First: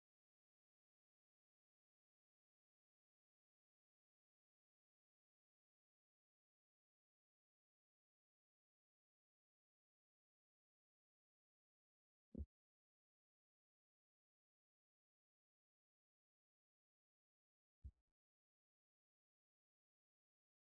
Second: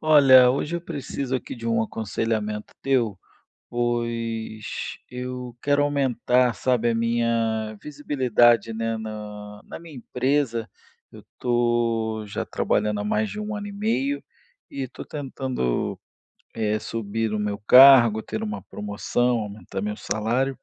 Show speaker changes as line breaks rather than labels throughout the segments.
Olha, hoje eu preciso aqui de um aconselhamento teu, pois eu quero aumentar, sabe, a minha visibilidade, né, na minha empresa. Eu estou já trabalhando há mais de um ano e meio e estou tentando, subir o meu cargo, ter uma promoção, aumentar meu salário.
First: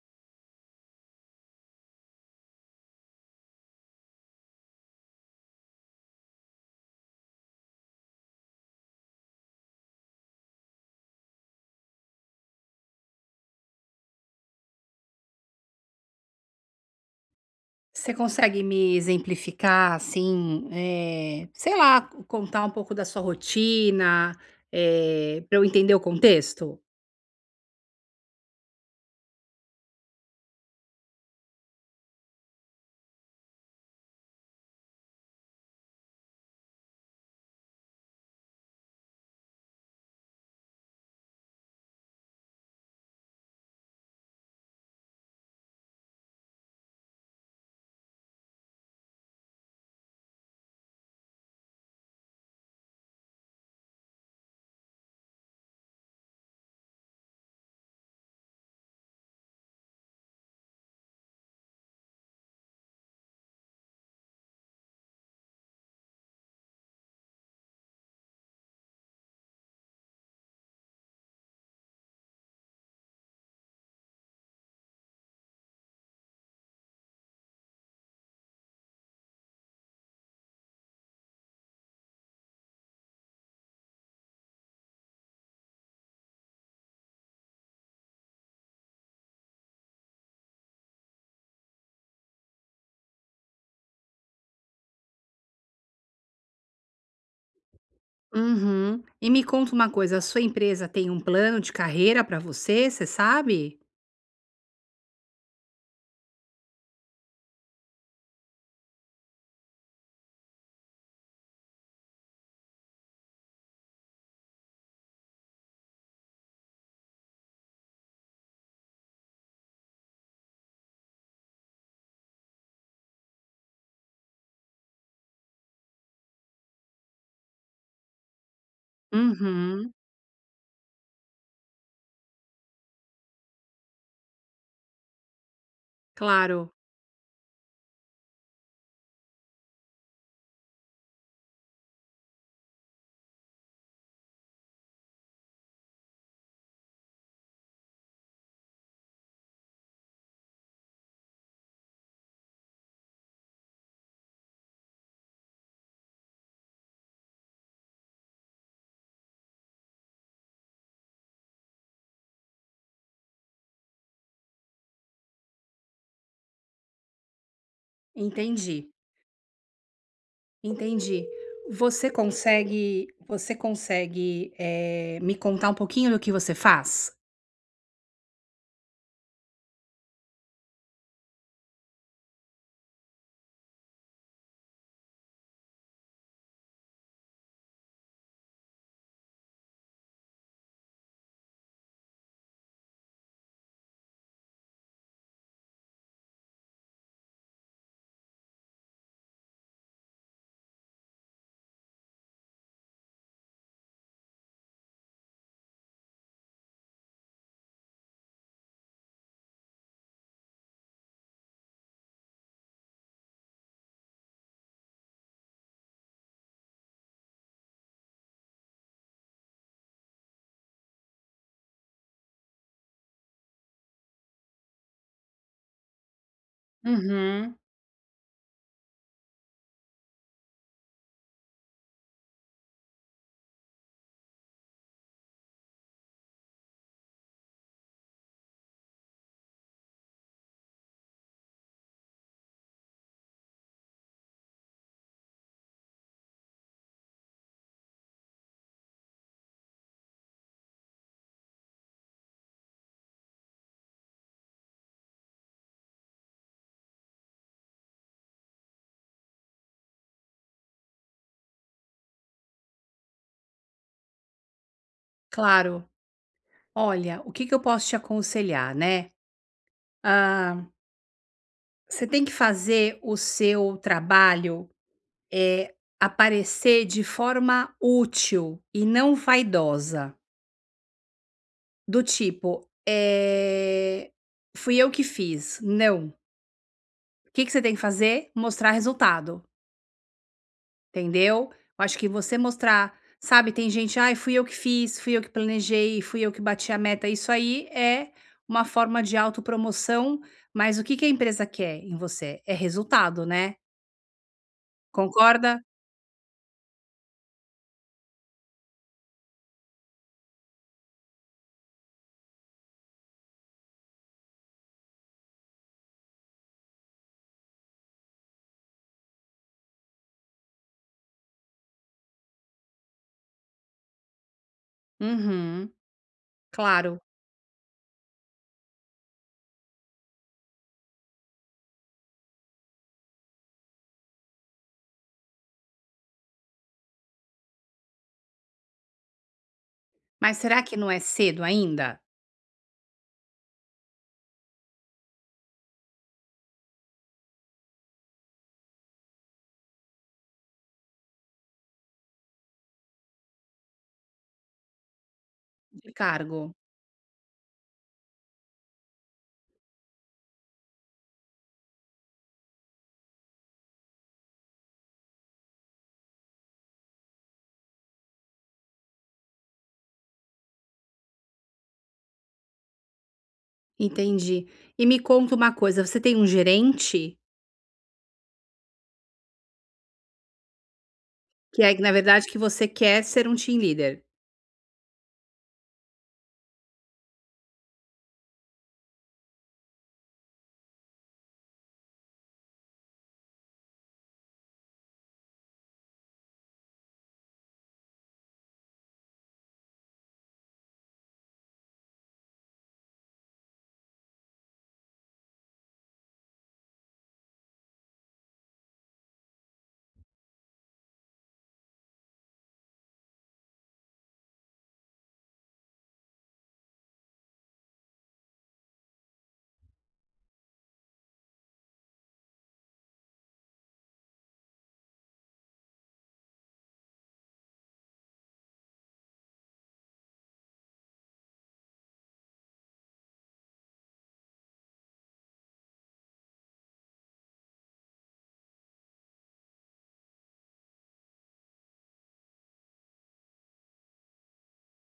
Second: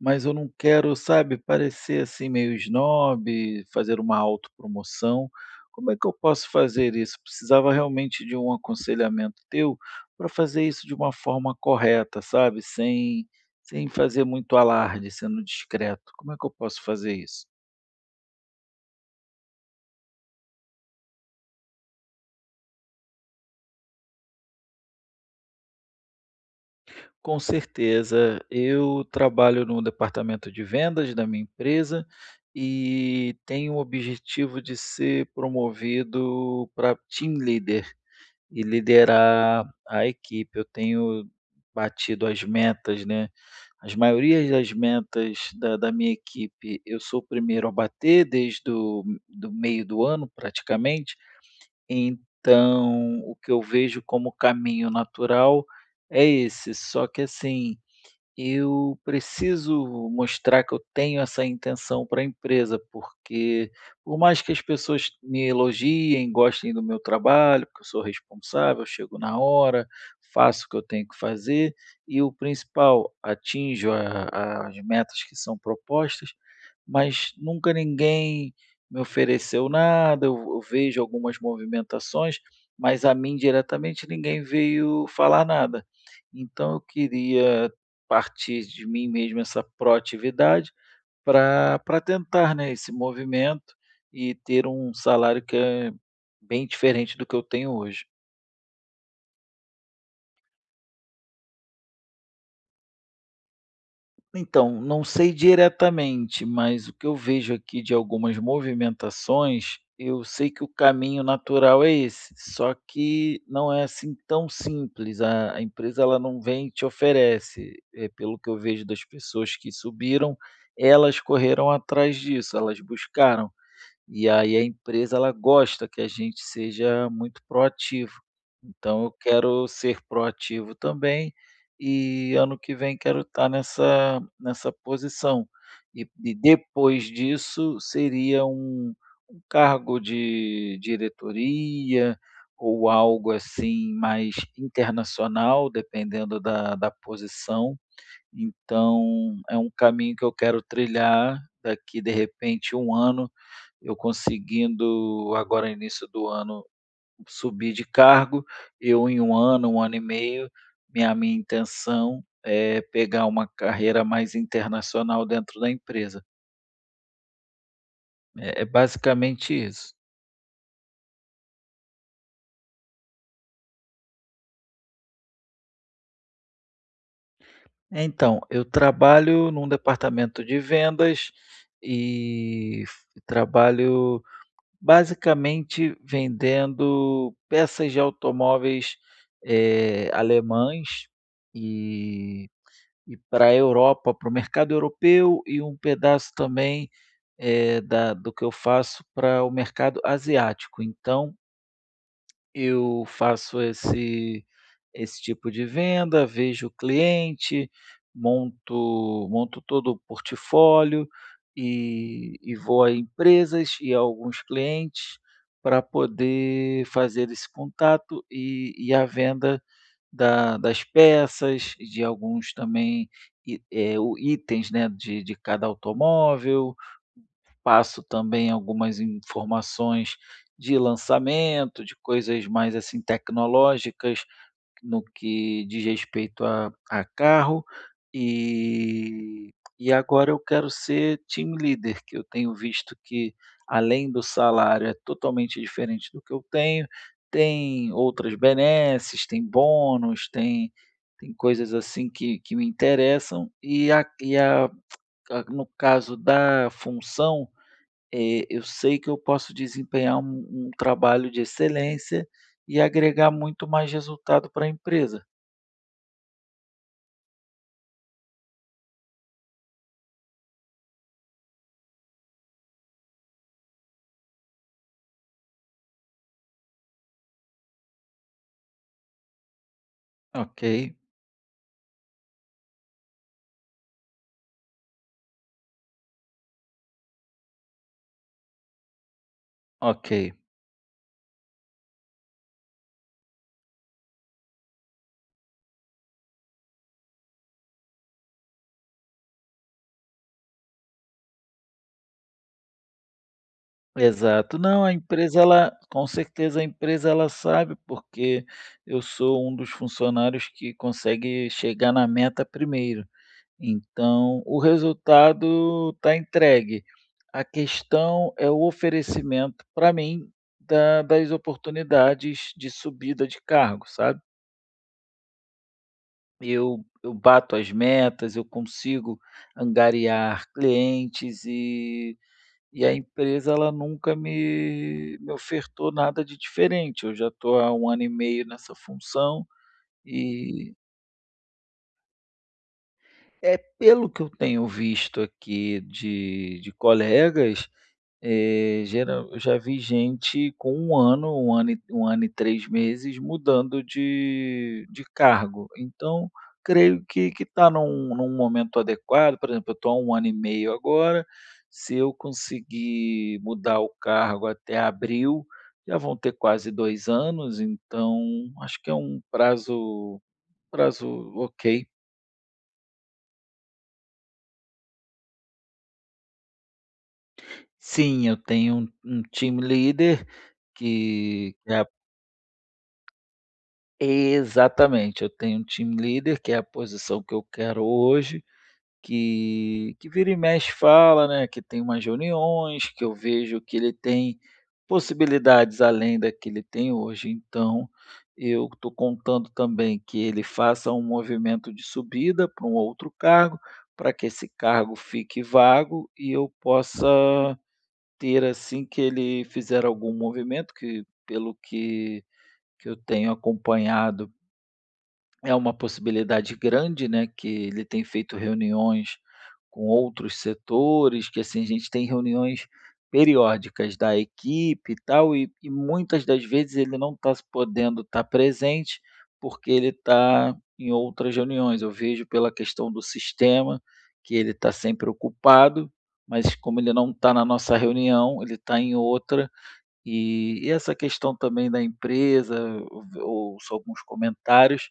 Mas eu não quero, sabe, parecer assim meio snob, fazer uma autopromoção. Como é que eu posso fazer isso? Precisava realmente de um aconselhamento teu para fazer isso de uma forma correta, sabe? Sem fazer muito alarde, sendo discreto. Como é que eu posso fazer isso?
Você consegue me exemplificar, assim, sei lá, contar um pouco da sua rotina, para eu entender o contexto?
Com certeza, eu trabalho no departamento de vendas da minha empresa e tenho o objetivo de ser promovido para team leader. E liderar a equipe. Eu tenho batido as metas, né, as maiorias das metas da minha equipe, eu sou o primeiro a bater desde o do meio do ano praticamente, então o que eu vejo como caminho natural é esse, só que assim eu preciso mostrar que eu tenho essa intenção para a empresa, porque por mais que as pessoas me elogiem, gostem do meu trabalho, porque eu sou responsável, chego na hora, faço o que eu tenho que fazer e o principal, atinjo as metas que são propostas, mas nunca ninguém me ofereceu nada. Eu vejo algumas movimentações, mas a mim diretamente ninguém veio falar nada. Então eu queria partir de mim mesmo essa proatividade para tentar, né, esse movimento e ter um salário que é bem diferente do que eu tenho hoje.
Uhum. E me conta uma coisa, a sua empresa tem um plano de carreira para você, você sabe?
Então, não sei diretamente, mas o que eu vejo aqui de algumas movimentações, eu sei que o caminho natural é esse, só que não é assim tão simples. A empresa ela não vem e te oferece. É, pelo que eu vejo das pessoas que subiram, elas correram atrás disso, elas buscaram. E aí a empresa ela gosta que a gente seja muito proativo. Então eu quero
Uhum.
ser proativo também e ano que vem quero estar nessa posição. E
Claro,
depois disso seria um cargo de diretoria ou algo assim mais internacional, dependendo da posição. Então é um caminho que eu quero trilhar daqui de repente um ano, eu conseguindo agora no início do ano subir de cargo, eu em um ano e meio, minha intenção é pegar uma carreira mais internacional dentro da empresa. É é
entendi,
basicamente isso.
entendi. Você consegue, me contar um pouquinho do que você faz?
Então, eu trabalho num departamento de vendas e f trabalho basicamente vendendo peças de automóveis, alemães e E para a Europa, para o mercado europeu e um pedaço também, da do que eu faço para o mercado asiático. Então eu faço esse esse tipo de venda, vejo o cliente, monto todo o portfólio e vou a empresas e a alguns clientes para poder fazer esse contato e a venda da das peças, de alguns também i é o itens, né, de cada automóvel.
Uhum.
Passo também algumas informações de lançamento, de coisas mais, assim, tecnológicas no que diz respeito a carro, e e agora eu quero ser team leader, que eu tenho visto que, além do salário, é totalmente diferente do que eu tenho, tem outras benesses, tem bônus, tem tem coisas assim que me interessam, e a no caso da função, eu sei que eu posso desempenhar um trabalho de excelência e agregar muito mais resultado para a empresa.
Claro. Olha, o que que eu posso te aconselhar, né? Hã Você tem que fazer o seu trabalho, eh, aparecer de forma útil e não vaidosa,
Ok,
do tipo, "Fui eu que fiz", não. O que que você tem que fazer? Mostrar resultado,
ok.
entendeu? Eu acho que você mostrar, sabe, tem gente: "Ai, fui eu que fiz, fui eu que planejei, fui eu que bati a meta", isso aí é uma forma de autopromoção, mas o que que a empresa quer em você? É resultado, né,
Exato. Não, a empresa
concorda?
ela com certeza a empresa ela sabe, porque eu sou um dos funcionários que consegue chegar na meta primeiro. Então, o resultado está entregue. A questão é o oferecimento para mim das oportunidades de subida de cargo, sabe?
Uhum.
Eu,
Claro,
eu bato as metas, eu consigo angariar clientes. E a empresa ela nunca me ofertou nada de diferente, eu já estou há um ano e meio nessa função
mas será
e,
que não é cedo ainda?
é pelo que eu tenho visto aqui de colegas. Geral eu já vi gente com um ano e 1 ano e 3 meses mudando de cargo.
De
Então,
cargo?
creio que está num momento adequado, por exemplo, eu estou há um ano e meio agora, se eu conseguir mudar o cargo até abril, já vão ter quase 2 anos, então acho que é um prazo prazo ok.
Entendi. E me conta uma coisa, você tem um gerente?
Sim, eu tenho um team leader
Que
que
é,
é.
na verdade, que você quer ser um team leader?
Exatamente, eu tenho um team leader, que é a posição que eu quero hoje, que vira e mexe fala, né, que tem umas reuniões, que eu vejo que ele tem possibilidades além da que ele tem hoje. Então, eu estou contando também que ele faça um movimento de subida para um outro cargo, para que esse cargo fique vago e eu possa ter, assim que ele fizer algum movimento, que pelo que eu tenho acompanhado é uma possibilidade grande, né, que ele tem feito reuniões com outros setores, que assim, a gente tem reuniões periódicas da equipe e tal, e muitas das vezes ele não está podendo estar presente, porque ele está em outras reuniões. Eu vejo pela questão do sistema, que ele está sempre ocupado, mas como ele não está na nossa reunião, ele está em outra. E essa questão também da empresa, eu ouço alguns comentários.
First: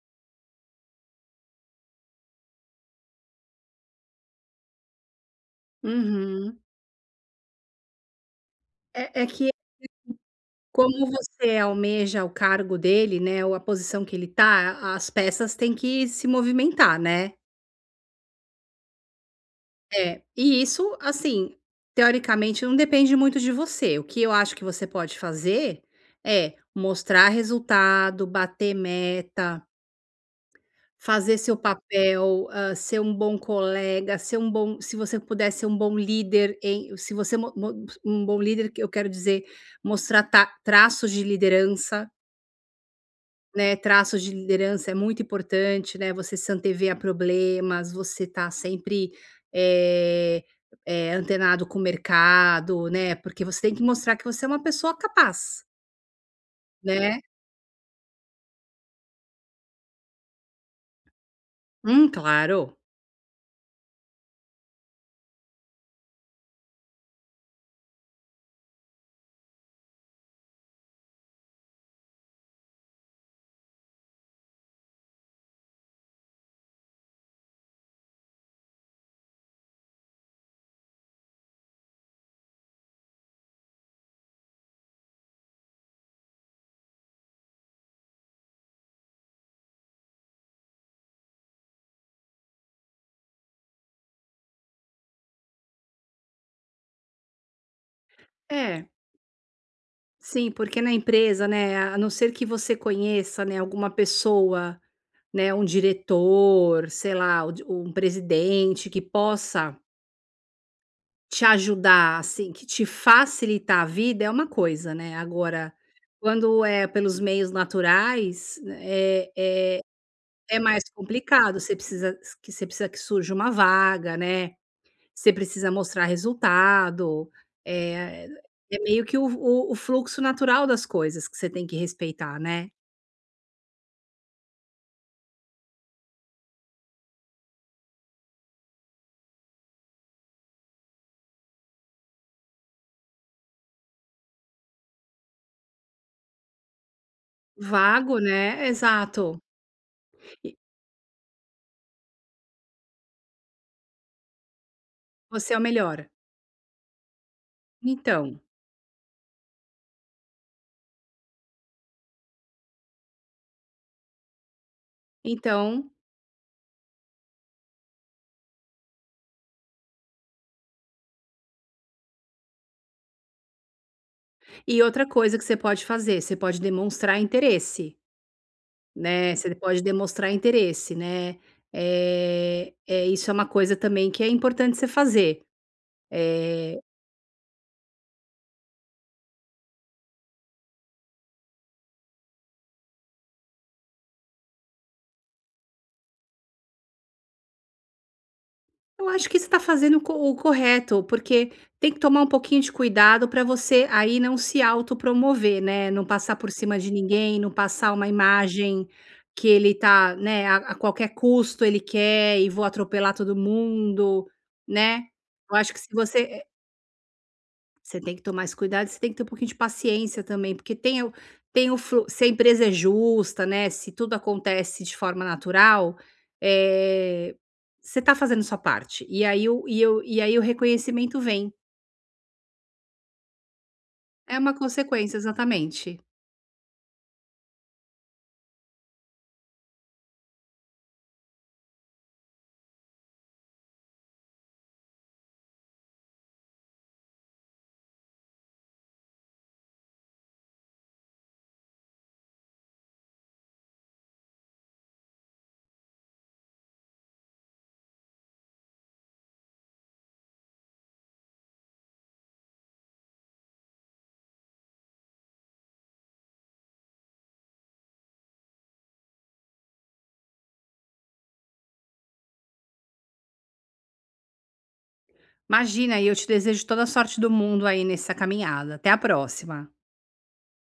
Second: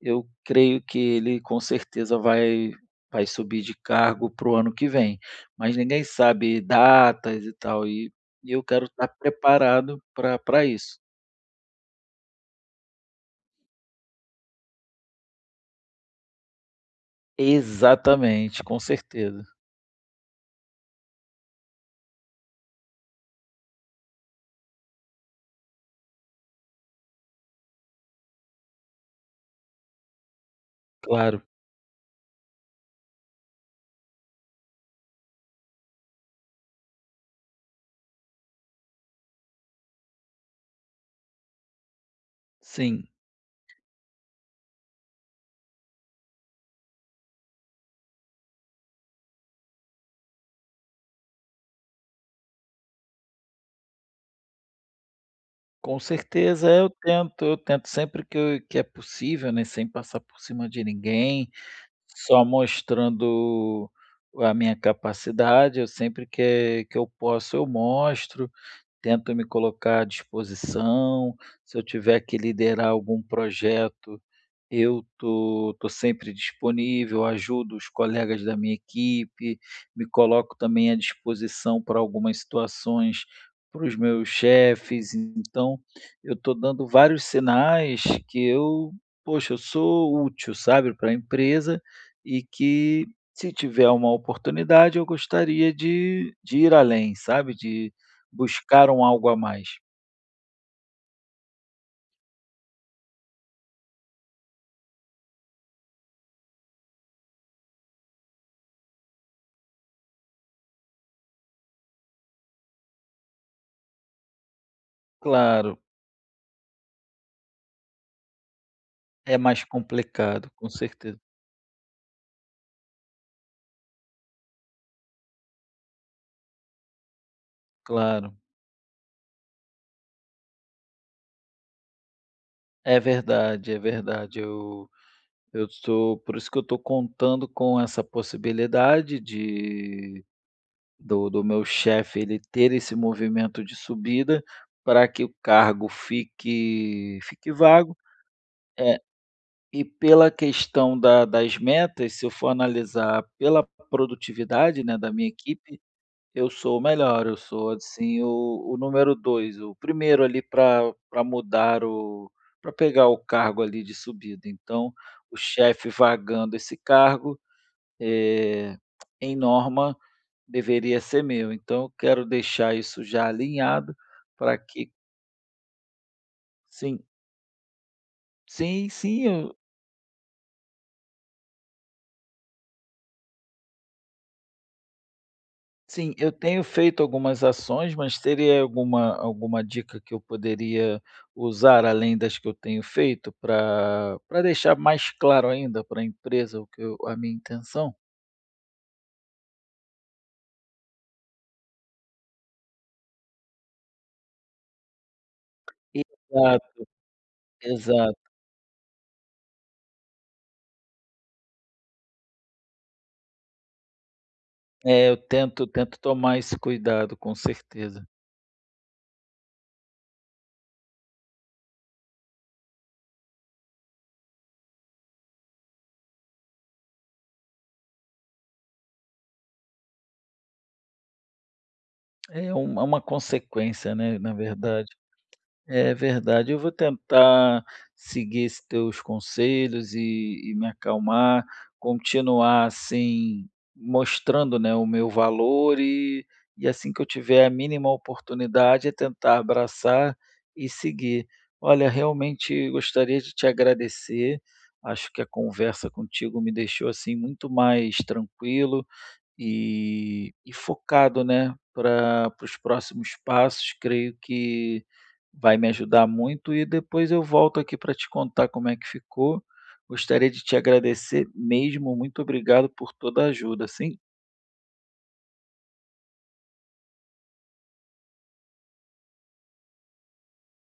Eu creio que ele com certeza vai vai subir de cargo para o ano que vem, mas ninguém
Uhum.
sabe datas e tal, e eu quero estar
É é que
preparado para pra isso.
como você almeja o cargo dele, né, ou a posição que ele tá, as peças têm que se movimentar, né.
Exatamente, com certeza.
É, e isso, assim, teoricamente não depende muito de você. O que eu acho que você pode fazer, é mostrar resultado, bater meta, fazer
Claro,
seu papel, hã, ser um bom colega, ser um bom, se você puder ser um bom líder, em se você mo mo um bom líder, que eu quero dizer, mostrar ta traços de liderança,
sim.
né, traços de liderança é muito importante, né, você se antever a problemas, você tá sempre, eh antenado com o mercado, né, porque você tem que mostrar que você é uma pessoa capaz,
Com certeza,
né.
eu tento sempre que eu que é possível, né, sem passar por cima de ninguém, só
Claro.
mostrando a minha capacidade, eu sempre que eu posso eu mostro. Tento me colocar à disposição, se eu tiver que liderar algum projeto, eu tô sempre disponível, ajudo os colegas da minha equipe, me coloco também à disposição para algumas situações para os meus chefes. Então, eu estou dando vários sinais que eu, poxa, eu sou útil, sabe, para a empresa e que se tiver uma oportunidade eu gostaria de ir além, sabe, de
É.
buscar um algo a mais.
Sim, porque na empresa, né, a não ser que você conheça, né, alguma pessoa, né, um diretor, sei lá, o di um presidente que possa te ajudar, assim, que te facilitar a vida, é uma coisa, né, agora,
Claro,
quando é pelos meios naturais, né, é
é mais
é
complicado,
é
com
mais
certeza.
complicado, você precisa, que você precisa que surja uma vaga, né, você precisa mostrar resultado, eh,
Claro.
é meio que o o fluxo natural das coisas que você tem que respeitar, né.
É verdade, é verdade. Eu estou por isso que eu estou contando com essa possibilidade de do meu chefe, ele ter esse movimento de subida, para que o cargo fique vago.
Vago, né,
É,
exato.
e pela
E
questão da das metas, se eu for analisar pela produtividade, né, da minha
você é o
equipe
melhor.
eu sou o melhor, eu sou assim
Então,
o número 2, o primeiro ali para mudar o para pegar o cargo ali de subida. Então, o
então
chefe vagando esse cargo, eh, em norma, deveria ser meu. Então eu quero deixar isso já alinhado para
e
que
outra coisa que você pode fazer, você pode
sim,
demonstrar interesse,
sim,
né,
sim.
você pode demonstrar interesse, né. É, isso é uma coisa também que é importante você fazer.
Sim, eu tenho
Eh
feito algumas ações, mas teria alguma alguma dica que eu poderia usar além das que eu tenho feito para deixar mais claro ainda para a empresa o que eu a minha intenção?
Eu acho que você está fazendo o co o correto, porque tem que tomar um pouquinho de cuidado para você aí não se autopromover, né, não passar por
Exato,
cima de ninguém, não passar uma
exato.
imagem que ele tá, né, a qualquer custo ele quer e vou atropelar todo mundo, né.
É, eu
Eu
tento
acho que se
tento tomar
você,
esse cuidado, com
você
certeza.
tem que tomar esse cuidado, você tem que ter um pouquinho de paciência também, porque tem o, tem o flu se a empresa é justa, né, se tudo acontece de forma natural, eh, você está fazendo sua parte, e aí o e aí o reconhecimento vem.
É uma consequência, né, na
É uma
verdade.
consequência,
É
exatamente.
verdade. Eu vou tentar seguir esses teus conselhos e me acalmar, continuar, assim, mostrando, né, o meu valor e assim que eu tiver a mínima oportunidade, é tentar abraçar e seguir. Olha, realmente gostaria de te agradecer. Acho que a conversa contigo me deixou, assim, muito mais tranquilo. E focado, né, para os próximos passos, creio que vai me ajudar muito e depois eu volto aqui para te contar como é que ficou. Gostaria de te agradecer mesmo, muito obrigado por toda a ajuda, sim.
Imagina, e eu te desejo toda a sorte do mundo aí nessa caminhada. Até a próxima.